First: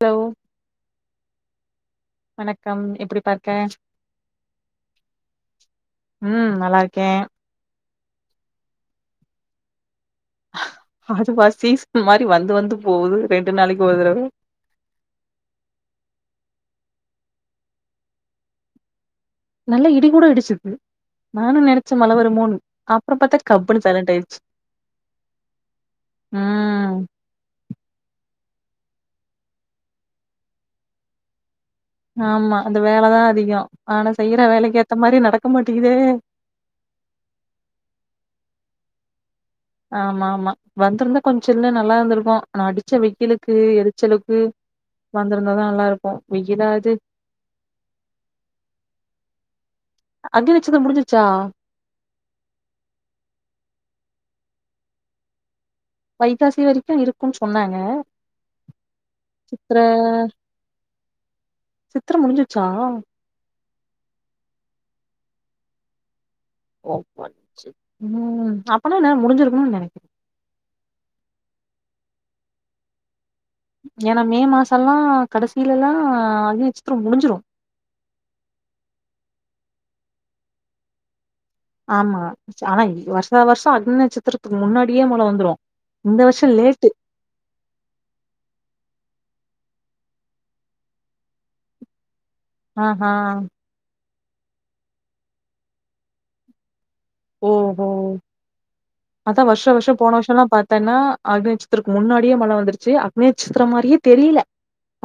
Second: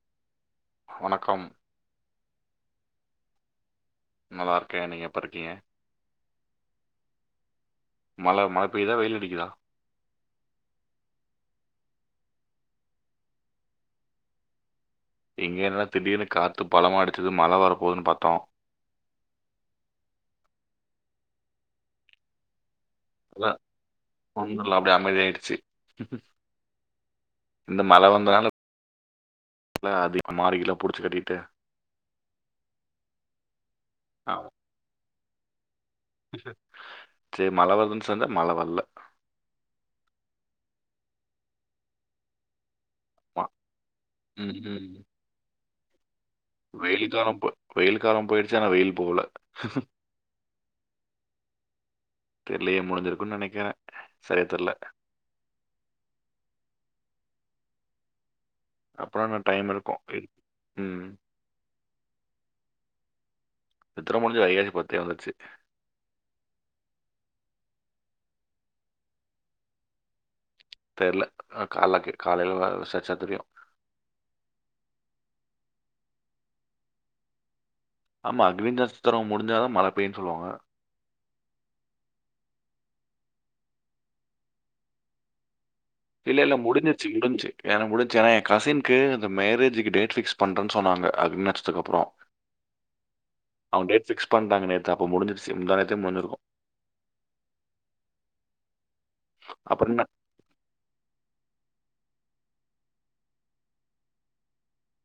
Low வணக்கம் வணக்கம் எப்டி பா இருக்க நல்லா இருக்கேன். நீங்க எப்ப இருக்கீங்க? ம் நல்லா இருக்கே மழ மழை பெய்யுதா வெயில் அடிக்குதா அதுவா சீசன் மாரி வந்து வந்து போகுது ரெண்டு நாளைக்கு ஒரு தடவ இங்க என்னன்னா திடீர்னு காத்து பலமா அடிச்சது மழ வரப்போதுன்னு பாத்தோ நல்ல இடி கூட இடிச்சது நானு நெனைச்சே மழ வருமோன்னு அப்றோ பாத்தா அதா கப்புன்னு சைலண்ட் ஆயிடுச்சு ஒன்னு இல்ல அப்டியே அமைதியாயிருச்சு ம் இந்த மழ வந்தனால ல அதிக மாடுகிலாம் புடிச்சு கட்டிட்டு ஆமா அது வேலதா அதிகம் ஆனா செய்யற ஆமா. வேலைக்கு ஏத்த மாரி நடக் சரி மழ வருதுன்னு செஞ்சா மழை வல்ல ஆமா ஆமா வந்துருந்தா கொஞ்ச சில்லுனு நல்லா இருந்திருக்கு ஆனா அடி ச்ச ஆமா. வெய்யிலுக்கு எரிச்சலுக்கு வந்திருந்தாதா நல்லா இரு க்கு வெயிலு காலம் போ வெயிலு காலம் போயிடுச்சு ஆனா வெயில் போகல அக்னி நட்சத்திரோ முடிஞ்சிருச்சா தெர்லையே முடிஞ்சிருக்குன்னு நெனைக்கறே சரியா தெர்ல வைகாசி வரிக்கு இருக்குன் சொன்னாங்க அப்புறோ என்ன டைம் சித்திர இருக்கு இர் ம் சித்திர முடிஞ்சிருச்சா சித்திர முடிஞ்சு வைகாசி பத்தே வந்துருச்சி ம் அப்பல்லா என்ன முடிஞ்சிருக்குனுன் நெனைக் தெர்ல அ காலக்கி காலையில வ விசாரிச்சா தெரியு ஏனா மே மாசெல்லா கடசில எல்லா அக்னி நச்சித்திரம் முடிஞ்சிரு ஆமா அக்னி நச்சித்திரம் முடிஞ்சாதா மழ பெய்யின் சொல்லுவாங்க ஆமா‌ ஆனா வருஷா வருஷோ அக்னி நட்சத்திரத்துக்கு முன்னாடியே மழ வந்துரு இந்த இல்ல வருஷோ இல்ல லேட்டு முடிஞ்சிருச்சி முடிஞ்ச்சி ஏனா முடிஞச்சி ஏனா எ கசின்க்கு அந்த மேரே ஜிக்கு டேட் பிக்ஸ் பண்றன் சொன்னாங்க அக்னி நடச்சத்துக்கு அப்புறோ அ ஹா ஃபிக்ஸ் பண்றாங்க நேத்து அப்ப முடிஞ்சிருச்சு முந்தா நேத்தே முன்னு இருக்கு ம் ம் அதா வருஷா வருஷோ அப்புறம் என்ன? போன வருஷோ எல்லா பாத்தேன்னா அக்னி நச்சத்தர்க்கு முன்னா டியே மழ வந்துருச்சி அக்னி நச்சித்திர மாரியே தெரியில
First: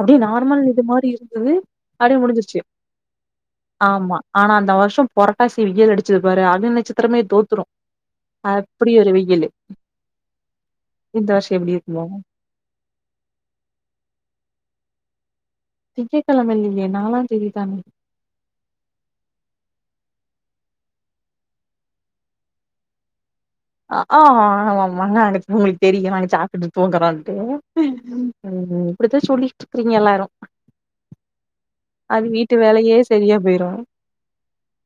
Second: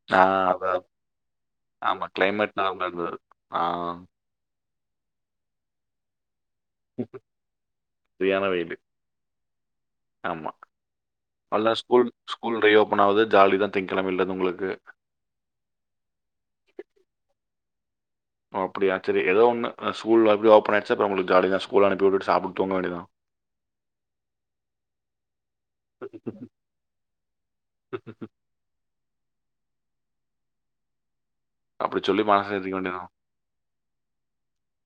அப்டியே ஆ நார்மல் இது அதான். மாரி இருந்து ஆமா அப்டியே கிளைமேட் முடிஞ்சிருச்சி நார்மலா இருந்தது. ஆ ஆமா ஆனா அந்த வருஷ் சும் பொரட்டாசி வெயில் அடிச்சது பாரு அக்னி நச்சத் த்தரமே தோத்துரு சரியான வெயிலு. அப்டி ஒரு வெயிலு ஆமா இந்த வருஷோ அல்லா எப்டி இருக்குமோ ஸ்கூல் ஸ்கூல் ரியோப்பன் ஆவுது ஜாலி தா திங்கெழமைலருந்து உங்களுக்கு திங்கக்கெழம இல்லியே நாலாந் தேதி தான அப்படியா சரி ஏதோ ஒன்னு ஸ்கூல் வந்து ஓப்பன் ஆச்சு ஆயிடுச்ச அப்ப உங்களுக்கு ஜாலி தான் ஸ்கூல் அனுப்பி விட்டு சாப்ட்டு தூங்க வேண்டியதா ஆ் ஆமாமா நா எனக்கு உங்களுக்கு தெரியும் நாங்க சாப்பிட்டு தூங்கறோான்ட்டு ம். அப்படித சொல்லிட்டு இருக்கிறீங்க எல்லாரும். அப்படி சொல்லி அது மனச வீட்டு வேலையே சரியா போயிரு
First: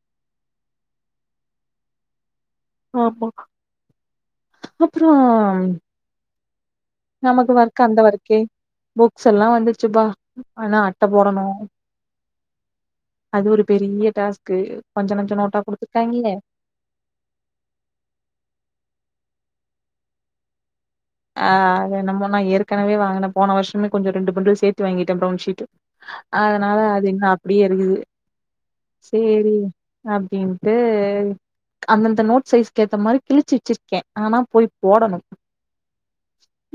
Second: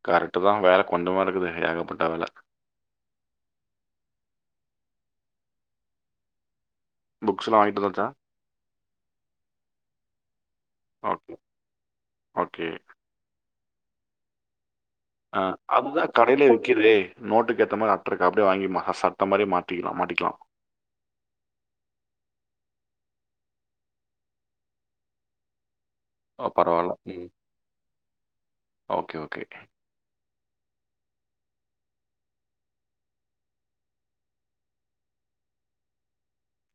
கரெட்டு தா வேல கொண்டமா இருக்குது ஏகப்பட்ட வேல ஆமா அப்றோ நமக்கு புக்ஸ்லாம் வொர்க் வாங்கிட்டு அந்த வந்தாச்சா? வொர்க்கே புக்ஸ் எல்லா வந்துருசுப்பா ஆனா அட்ட ஓகே. போடணு ஓகே. அது ஒரு பெரிய டாஸ்க்கு கொஞ்ச நஞ்ச ஆ நோட்டா அதுதா குடுத்துருக்காங்களே கடையிலே விக்குதே நோட்டுக்கு ஏத்த மாதிரி அட்டு இருக்கு அப்படியே வாங்கி மா அ மாரியே மாட்டிக்கலா மாட்டிக்கலா ஆ நம நா ஏற்கனவே வாங்கினே போன வருஷமே கொஞ்சம் ரெண்டு பந்டில் சேர்த்து வாங்கிட்டேன் பிரவுன் ஷீட். ஓ! அதுனால பரவால்ல. அது இன்னோ ம். அப்டியே இருக்குது ஓகே, ஓகே. சேரி அப்டின் டு அந்தந்த நோட் சைஸ்கேத்த மாரி கிழிச் வச்சிருக்கே ஆனா போய் போடணு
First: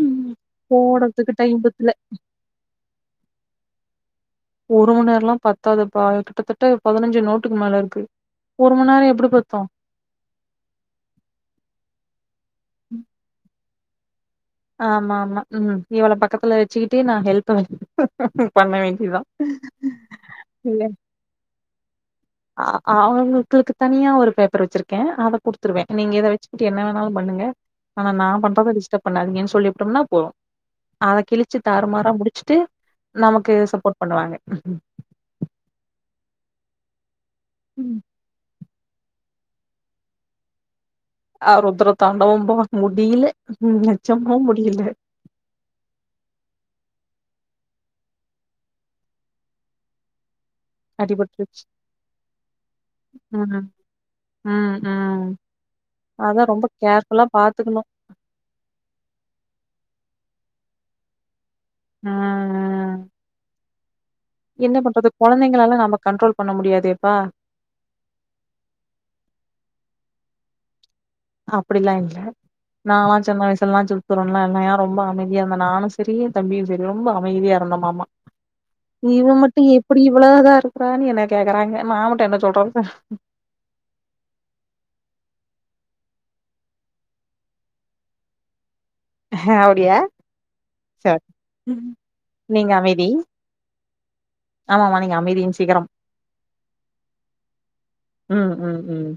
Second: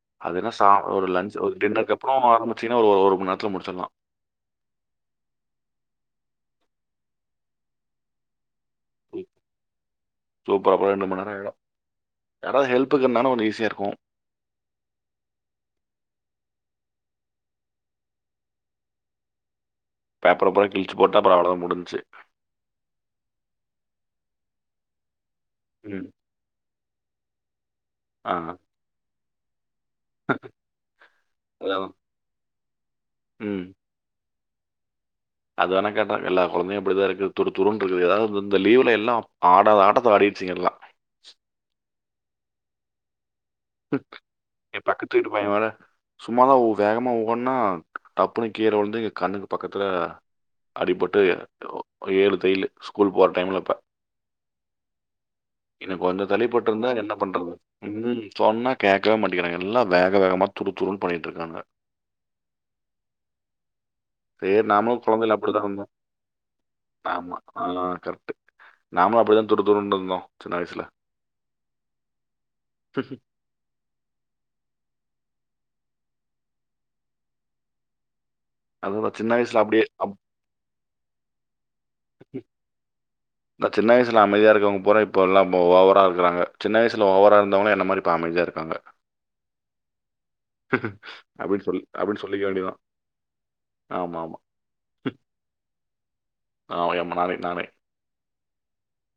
ம். அதுனா சா ஒரு போடறதுக்கு லன்ச் ஒரு டைம் பத்தல டின்னருக்கு அப்றோ ஆரம்பிச்சீங்கன்னா ஒரு ஒரு மண் நேரத்துல முடுச்சற்லா ஒரு மண் நேரல்லா பத்தாதுப்பா கிட்டத்தட்ட பதினஞ்சு நோட்டுக்கு மேல இருக்கு ஒரு மண் நேரோ ம். எப்டி பத்து சூப்பர். அப்புறம் மணி நேரம் ஆயிடும். யாராவது ம். ஹெல்ப்புக்கு இருந்தா கொஞ்ச ஈஸியா இருக்கு வா ஆமா ஆமா ம் இவள பக்கத்துல வச்சிக்கிட்டு நா ஹெல்ப்பு [unintelligible] பண்ண வேண்டிதா பேப்பர பூரா கிழிச்சு போட்டு அப்ற அவ்ளோதா முடு சேர் அ அவங்களுக்கு [unintelligible] தனியா ஒரு பேப்பர் வச்சுருக்கே அத குடுத்துருவே ம். நீங்க இத வச்சுகிட்டு என்ன வேணா னாலு பண்ணுங்க ஆனா நா ஆ. பண்றத டிஸ்ட்ப் பண்ணாதிங்கன் சொ ட்டம்னா போவு அத கிழிச்சு அதான். தாறுமாறா முடிச்சுட்டு நமக்கு சப்போர்ட் பண்ணுவாங்க ஹ அதா நா கேட்டே எல்லா குழந்தையு அப்டிதா இருக்கு துரு ம் துருன்ருக்குது ஏதாவது இந்த லீவ் வீட்ல எல்லா ஆடத ஆட்டத்த ஆடிச்சிங்க எல்லா அவரு உத்திர தாண்டோவப்பா முடி இல்லே எ பக்கத்து வீட்டு பைய வேறா சும்மாதா ஓ வேகமா ஓ பொன்னா டப்புனு கீழ விழுந்து இங்க கண்ணுக்கு பக்கத்துல அடிபட்டு அடிபட்ருச்சு ஏழு தையிலு ஸ்கூல் போற ம் டைம்ல இப்ப ம் ம் இன்னோ கொஞ்ஜோ அதா தள்ளிப் ரொம்ப பட்ருந்தா என்ன கேர்ஃபுல்லா பண்றது பாத்துக்கணு ம் சொன்னா கேக்கவே மாட்டேகிறாங்க எல்லா வேக வேகமா துரு துருனு பண்ணிட்டு இருக்கானுங்க ம் ம் அதே நாமளு கொழந்தைல அப்டிதா வந்தோ நம்ம கண்ட்ரோல் பண்ண முடியாதேப்பா ஆமா ஆ கரெட்டு நாம அப்டிதா துரு துருனு இருந்தோ சின்ன வயசுல அப்டிலா இல்ல நா லா சின்ன வயசுல்லா சுரு துருன்லா இல்லயா ரொம்ப அமை தியான நானு செரி எ தம்பியு செரி ரொம்ப அமைதியா இருந்தமாமா அதான் நான் சின்ன இவ வயசுல மட்டு அப்படியே எப்டி அப்- இவ்ளோ இதா இரு ப்பனு என்ன கேக்கறாங்க நா மட்டு என்ன சொல்றது நா சின்ன வயசுல அமைதியா இருக்கவங்க போறே இப்பலா ஓவரா இருக்குறாங்க சின்ன வயசுல ஓவரா இருந்தவங்களா என்ன மாரி இப்ப அமைதியா இருக்காங்க அவுடியா அப்டின்னு சொல் அப்டின்னு சொல்லிக்க வேண்டிதா நீங்க அமைதி ஆமா ஆம் ஆமாமா நீங்க அமைதியின் சிகரம் ஆ ரொம்ப நாளைக் நானே ம் ம் ம்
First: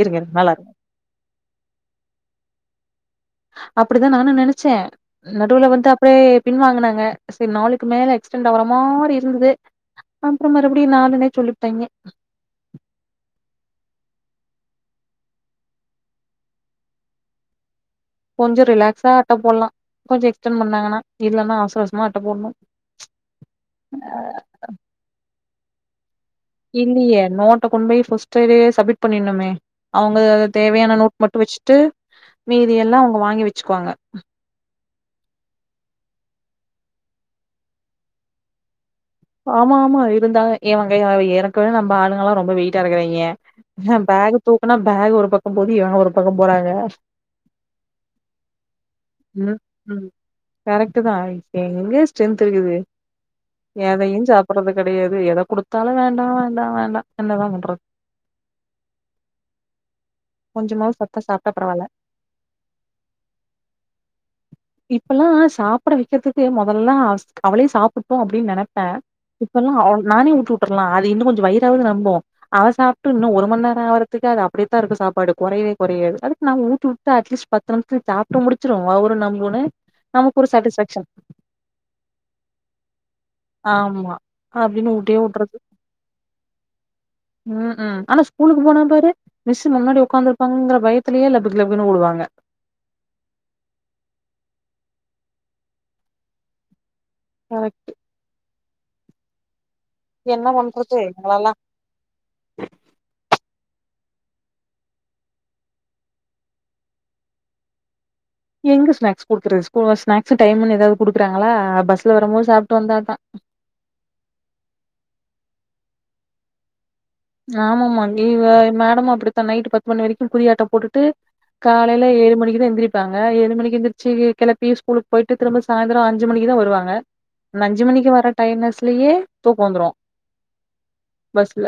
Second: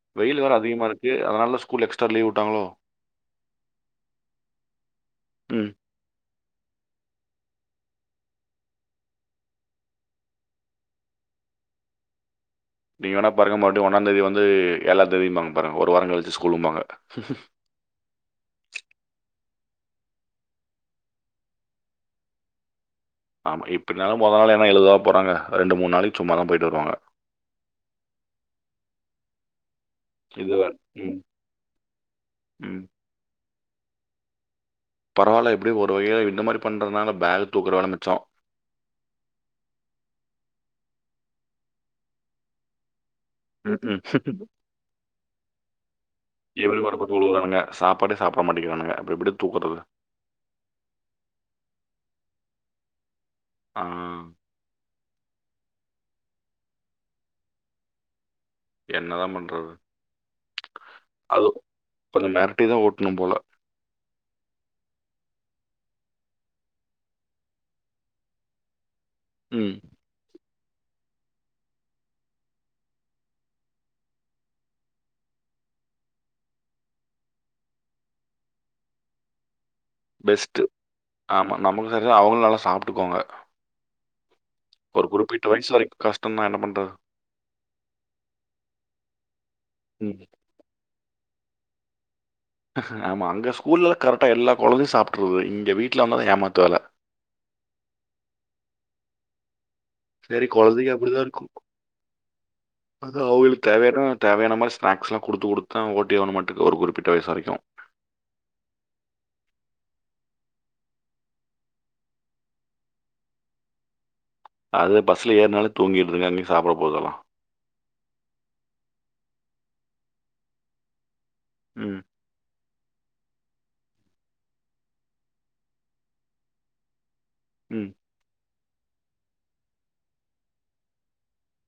இருங்க இருங்க வெயில் வேற நல்லா அதிகமா இருக்கு அதனால ஸ்கூல் எக்ஸ்டா லீவ் [unintelligible] அப்டிதா நானு நெனச்சே நடுவுல ம் வந்து அப்டேப் பின்வாங்குனாங்க சரி நாளுக்கு மேல எக்ஸடென்ட் ஆவுற மாரி இருந்தது அப்றோ மறுபடியு நாளுனே சொல்லிபுட்டாய்ங்க நீங்க வேணா பாருங்க மறுபடியு ஒன்னா தேதி வந்து ஏழாந்தேதிபாங்க பாருங்க ஒரு வாரோ கழிச்சி ஸ்கூலும்பாங்க கொஞ்ஜ ரிலாக்ஸா அட்ட போலா கொஞ்ஜோ எக்ஸ்டெண் பண்ணாங்கன்னா இல்லன்னா அவசர அவசரமா அட்ட போணோம் ஆமா எப்டின்னாலு மொத நாள் என்ன எழுதவா போறாங்க ரெண்டு மூணு நாளைக்கு சும்மா தான் போயிட்டு வருவாங்க இல்லையே நோட்ட கொண்டு போய் ஃபர்ஸ்டேவே சம்மிட் பண்ணிணுமே அவுங்க இது வேற. தேவையான ம் நோட் மட்டு வச்சுட்டு மீதி ம் எல்லா அவுங்க வாங்கி வச் வச்சுக்குவாங்க பரவால எப்டி ஒரு வகைல இந்த மாரி பண்றதுனால பேக் தூக்குற வேல மிச்சோ ஆமா ஆமா இருந்தா இவங்க ஏர்கனவே நம்ப ஆளுங்கலா ரொம்ப வெயிட்டா இருக்குராய்ங்க ம் மா ம் பேக் தூக்குனா பேக் ஒரு பக்கம் போது இவங்க ஒரு பக்கம் போறாங்க இவனுக்கு வர போட்டு விழுவுறானுங்க சாப்பாடே சாப்பிட மாட்டேங்கிறானுங்க அப்படி எப்படி தூக்குறது ம் கரெக்ட்டு தா [unintelligible] ஆ எதயு சாப்பட்றது கெடையாது எத குடுத்தாலு வேண்டா வேண்டா வேண்டா என்னதா பண்றது என்னதா பண்றது கொஞ்சமாவது சத்தா அது சாப்ட்டா பரவால்ல மெரட்டிதா ஊட்டணும் போல இப்பெல்லாம் சாப்பிட வைக்கிறதுக்கு மொதல்லாம் அவளே சாப்ட்டும் அப்டின்னு நனைப்பேன் ம் இப்பெல்லாம் அவ நானே ஊட்டு லாம் இன்ன கொஞ்சம் வயிறாது நம்பும் அவ சாப்ட்டு ஒருமந்நேரம் ஆகுறதுக்கு அது அப்டியேதான் இருக்கும் சாப்பாடு கொறையவே கொறையாது அதுக்கு நான் ஊட்டிவுட்டு அட்லீஸ்ட் பத்து நிமிஷத்துல சாப்ட்டு முடிச்சிரும் வவுரும் நம்பு ஒன பெஸ்ட் ஆமா நமக்கு சரிய அவுங்களும் நல்லா சாப்ட்டுக்வாங்க ஆமா அப்டின்னு ஊட்யே வுடுறது கஷ்டம்தான் என்ன பண்றது? ம் ம் ஆனா ஸ்கூலுக்கு போனா பாரு மிஸ் முன்னாடி ம். உ்க்காந்துருப்பாங்கற பயத் லயே லபக்கு லபக்குனுுடுவாங்க ஆமா அங்க ஸ்கூல்ல எல்லாம் கரெக்டா எல்லா கொழந்தையும் சாப்ட்டுருது இங்க வீட்ல வந்தான் ஏமாத்து வேல கரக்ட் சரி பண்றது கொழந்தைகங்க அப்டித்தான் இருக்கும் எங்களல்லா அது அவுங்களுக் தேவையான தேவையான மாரி ஸ்நாக்ஸ்லாம் கொடுத்து கொடுத்து தான் ஓட்டியவ மட்டக்கு ஒரு குறிப்பிட்ட வயசுவரைக்கும் எங்க ஸ்நாக்ஸ் குடுக்குறது ஸ்கூல் ஸ்நாக்ஸ் டைம்னுு ஏதாவது குடுக்குறாங்களா பஸ்ல வரும்போது சாப்ட்டு வந்தாதான் அது பஸ்ல ஏறனாலே தூங்கிடுதுங்க அங்கே சாப்பிட போதல்லாம் ஆமாமா இவ மேடமும் அப்டித்தான் நைட் பத்து மணி வரைக்கும் குதியாட்டம் போட்டுட்டு ம். காலையில ஏழு மணிக்கு எந்திரி ப்பங்க ஏழு மணி எந்திரச்சி கெளிப்பி ஸ்கூலுக்கு போயிட்டு திரும்ப சாயந்திரம் அஞ்சு மணிக்கு தான் வருவாங்க அஞ்சு ம். மணிக்கு வர டைம் ஸ் லியே தூக்கோ வந்துரும் பஸ்ல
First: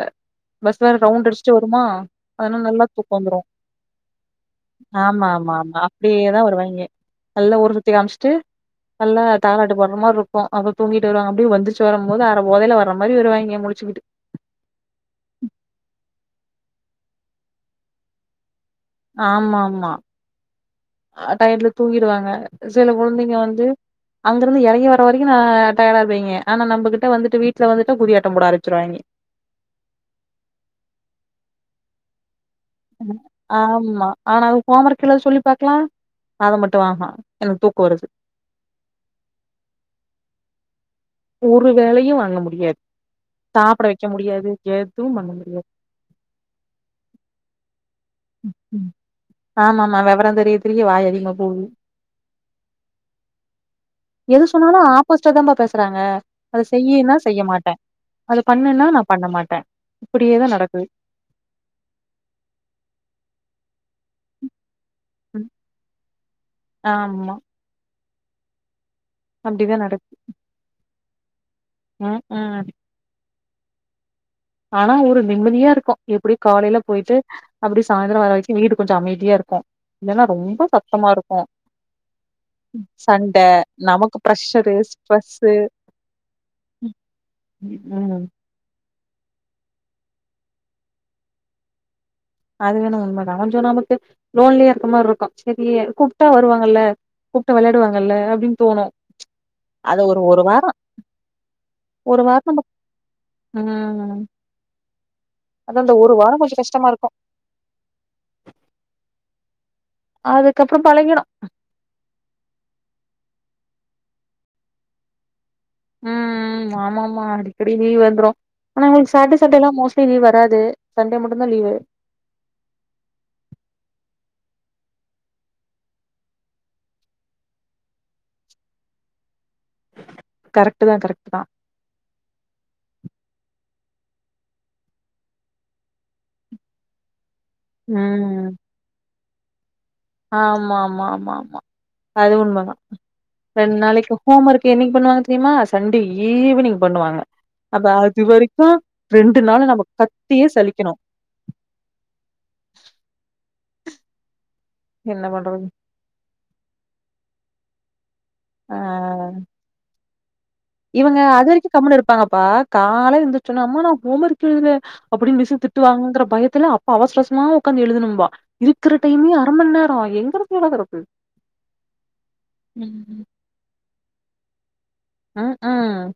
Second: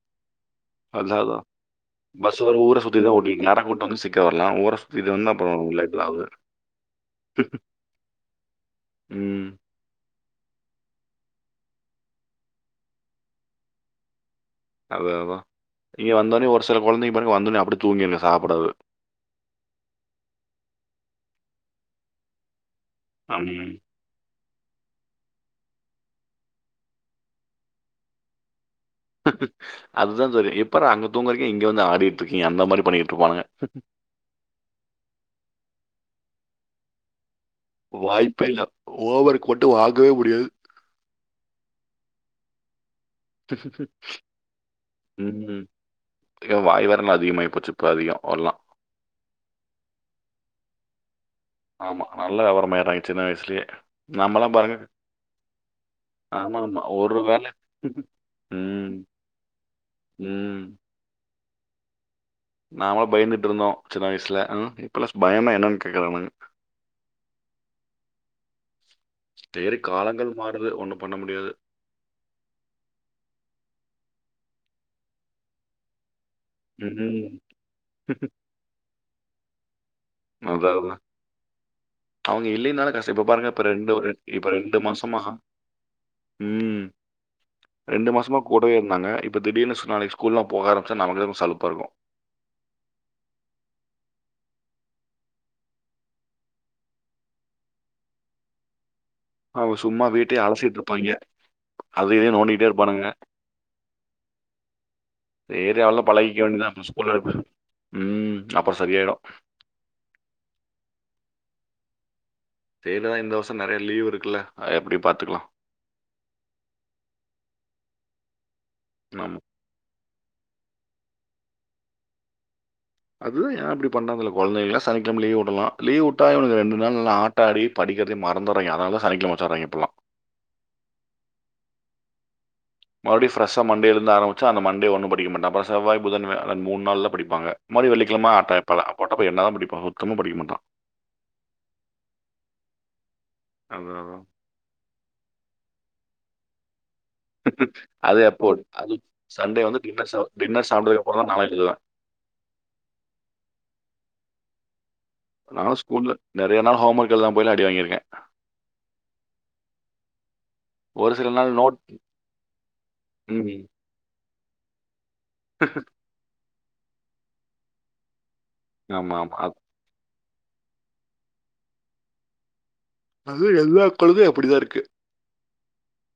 பஸ் வேற அதான் ரவுண்ட் அதான். அடிச்சுட்டு வருமா பஸ் வேற அதனால ஊர நல்லா சுத்தி தான் தூக்கம் ஓட்டிட்டு வந்துரும் நேரா கூட்டு வந்து சீக்கிரம் வரலாம். ஊர சுத்திட்டு ஆமா வந்து ஆமா அப்புறம் ஆமா லேட் தான் ஆகுது. அப்படியேதான் வருவாங்கே நல்லா ஊரு சுத்தி காமிச்சுட்டு நல்லா ம். தாலாட்டு பாடுற மாறி இருக் இப்ப அவ தூங்கிட்டு வருவாங்க அப்டி எந்திரிச்ச வரு போது அர போதைல வர்ற மாரி வருவாங்கே முழிச்சுகிட்டு அது அதா நீங்க வந்தோனே ஒரு சில கொழந்தைங்க பாருங்க வந்தோனே அப்படி தூங்கிருங்க சாப்படாது ஆமா ஆமா டைர்ல தூங்கிடுவாங்க சில கொழந்தைங்க ம். வந்து அங்கேருந்து எறங்கி வர வரைக்கு நா டயர்டா இருப்பீங்கே ஆனா நம்பகிட்ட வந்துட்டு வீட்ல வந்துட்டு குதி ஆட்டம் போட ஆரம் அதுதா தெரியு இப்ப அங்க தூங்கறக்க இங்க வந்து ஆடி ஆமா ஆனா அது ஹோமர்க் எழுத சொல்லு பாக்கலா அது மட்டு ஆஹ வாய்ப்பே இல்ல ஹோமர்கு மட்டு வாங்கவே முடியாது [inaudible] ஒரு வேலயு வாங்க முடியாது சாப்ட வைக்க முடியாது எதுவும் பண்ண ம் முடியாது ஏ வாய் வேரலா அதிகமாயி போச்சு இப்போ அதிகம் எல்லாம் ம் ஆமா ஆமா வெவரம் தெரிய தெரிய வாய் அதிகம் ஆமா நல்ல விவரமா ஆயிடுறாங்க சின்ன வயசுலயே எது நாமெல்லாம் பாருங்க சொன்னாலு ஆப்போஸிட்ட தாம்ப பேசுறாங்க ஆமா அத ஆமா செய்யின்னா ஒரு செய்ய வேலை மாட்ட‌ அதத பண்ணுன்னா ம் நா பண்ண மாட்ட இப்பிடியேதா ம் நடக்கு நாமளா பயந்துட்டு இருந்தோ சின்ன வயசுல பிளஸ் ம் பயமா என்னன்னு கேக்றானுங்க ஆமா அப்டிதா செரி காலங்கள் மாறுது ஒன்னு பண்ண முடியாது ம்க்ம் ஆனா ஒரு நிம்மதியா இருக்கு எப்டி காலையில போயிட்டு ம் அப்டி சாயந்தரோ வரவரைக்கு வீடு கொஞ்சோ அமைதியா தியா இருக்கு இல்லன்னா ரொம்ப அதா அதா சத்தமா இருக்கு அவுங்க இல்லினாலு கஸ் இப்ப சண்ட பாருங்க இப்ப ரெண்டு நமக்கு இப்ப ப்ரெஷரு ரெண்டு மாசமா ஸ்ட்ரெஸ்ஸு ம் ரெண்டு ம் மாசமா கூடவே இருந்தாங்க இப்போ தீடீர்னு நாளைக்கு ஸ்கூல்லலாம் போக ஆரம்பிச்சா நமக்கே சலுப்பா இருக்கு அதுவேணா உண்ம தா கொஞ்சோ நமக்கு லோன்லியா இருக்கமார்ருக்கு செரி கூப்ட்டா வருவாங்கல்ல கூப்ட்டா வெளாடுவாங்கல்ல அப்டின்னு தோணு அவுங்க அது சும்மா ஒரு வீட்டே ஒரு வாரோ அலசிட்டிருப்பாய்ங்க அதை ஒரு இதை வாரோ நம்ம நோண்டிகிட்டே இருப்பானுங்க ம் அதா சேர் அந்த அதுல்லா ஒரு வாரோ பழகிக்க கொஞ்சோ வேண்டியதா இப்ப கஷ்டமா இருக்கு ஸ்கூல்ல அனு ம் அப்ப செரியாயிடு அதுக்கப்உறோ பழகிடு தேதா இந்த வருசம் நெறைய லீவ் இருக்குல்ல அது எப்டி பாத்துக்கலா ம் ஆமாமா அடிக்கடி லீவ் வந்துரு ஆன உங்களுக்கு சேட்டே ஆமா. சண்டேலா மோஸ்ட்லி லீவ் வராது சண்டே மட்டுந்தா லீவு அது ஏ அப்டி பண்ணதுல கொழந்தைகள சனிக்கெழம லீவ் உடலா லீவ் உட்டா இவனுக ரண்டு நாள் நல்லா ஆட்ட ஆடி படிக்கறதயே மறந்துர்றாங்க அதனால தா சனிக்கெழம வச்சிர்ராங்க இப்பல்லா கரெக்ட் தா கரெக்ட் தா மறுடியு ஃப்ரெஷ்ஷா மண்டேல இருந்து ஆரம்பிச்சா அந்த மண்டே ஒன்னு படிக்க மாட்டா அப்ப செவ்வாய் புதன் வியாழன் மூனு நாள்தா படிப்பாங்க மறுவுடியு வெள்ளிக்கெழம ஆட்டாய்ப்பால அப்ப அப்ப என்னதா படிப்பாகோ ஆமா ஆமா ஆமா ஆமா அது உண்மதா ரெண்டு அதான் நாளைக்கு அதான். ஹோம் ஒர்க் என்னிக்கு பண்ணுவாங்க தெரியுமா சண்டே ஈவினிங் பண்ணுவாங்க அப்ப அதே அது அப்போ வரைக்கு அது ரெண்டு நாளு சண்டே வந்து நம்ம டின்னர் சாப் கத்தியே டின்னர் சலிக்கணு சாப்ட்டதுக்குப்பறந்தா நாலா எழுதுவே என்ன பண்றது அதனால ஸ்கூல்ல நறையா நாள் ஹோம் ஒர்க் எழுதாம போயிலா அடி வாங்கிருக்கே ஆ ஒரு இவுங்க சில அது நாள் வரைக்கு நோட் கம்முனு இருப்பாங்கப்பா காலல ம் எந்திரிச்சவுன்ன அம்மா நா ஹோம் ஒர்க் எழுதல அப்புடினு மிஸ்ஸு திட்டுவாங்கங்ற பயத் துல அப்ப அவசர அவசரமா உக்காந்து எழுதனும்பா இருக்கற ஆமா டைமே ஆமா அரை அது மண்நேர எங்க எழுதறது அது எல்லா கழுதையு அப்புடிதா இருக்கு ம் ம்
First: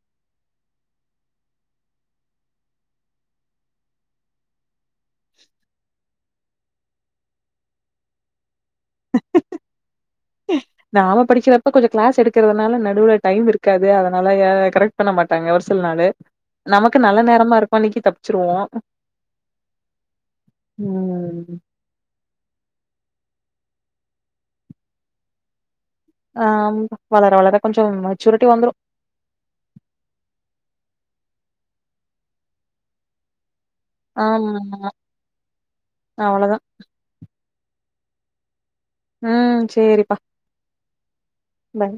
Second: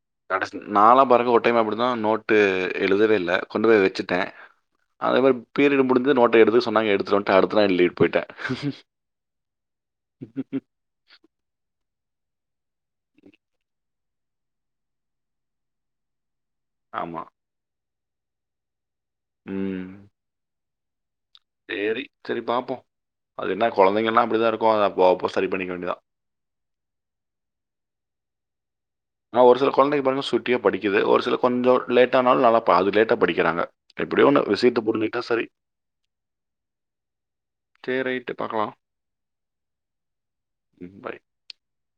நாலா பாருங்க ஒரு டைம் அப்டி தா நோட்டு எழுதவே இல்ல கொண்டு போய் வச்சுட்டே அதே மாரி பீரியடு முடிஞ்சது நோட்ட எடுத்துக்க சொன்னாங்க எடுத்துட்டு வந்துட்ட அடுத்த நாள் எழுதிட்டு போய்ட்டே நாம படிக்கறப்ப கொஞ்ச கிளாஸ் எடுக்கறதுனால நடுவுல டைம் இருக்காது அதனால கரெக்ட் பண்ண மாட்டாங்க ஒரு சில நாளு நமக்கு நல்ல ஆமா நேரமா இருக்கு அன்னைக்கு தப் ச்சிருவோ ம் ம் சரி சரி பாப்போ அது என்ன கொழந்தைங்க எல்லா அப்புடிதா இருக்கு அதப் போகப்போக சரி பண்ணிக்க வேண்டியதா ஆ வளர வளர கொஞ்சம் மெச்சூரிட்டி வந்துரு ஆனா ஒரு சில கொழந்தைங்க பாருங்க சுட்டியா படிக்குது ஒரு சில கொஞ்ச லேட் ஆனாலு நல்லா ப அது லேட்டா படிக்கறாங்க எப்படியோ ஒண்ணு விசயத்த ஆமா. புருஞ்சுகிட்டா சரி அவ்வளதான். சேர் ரைட்டு பாக்கலா ம் சேரிப்பா ம் பய் பய்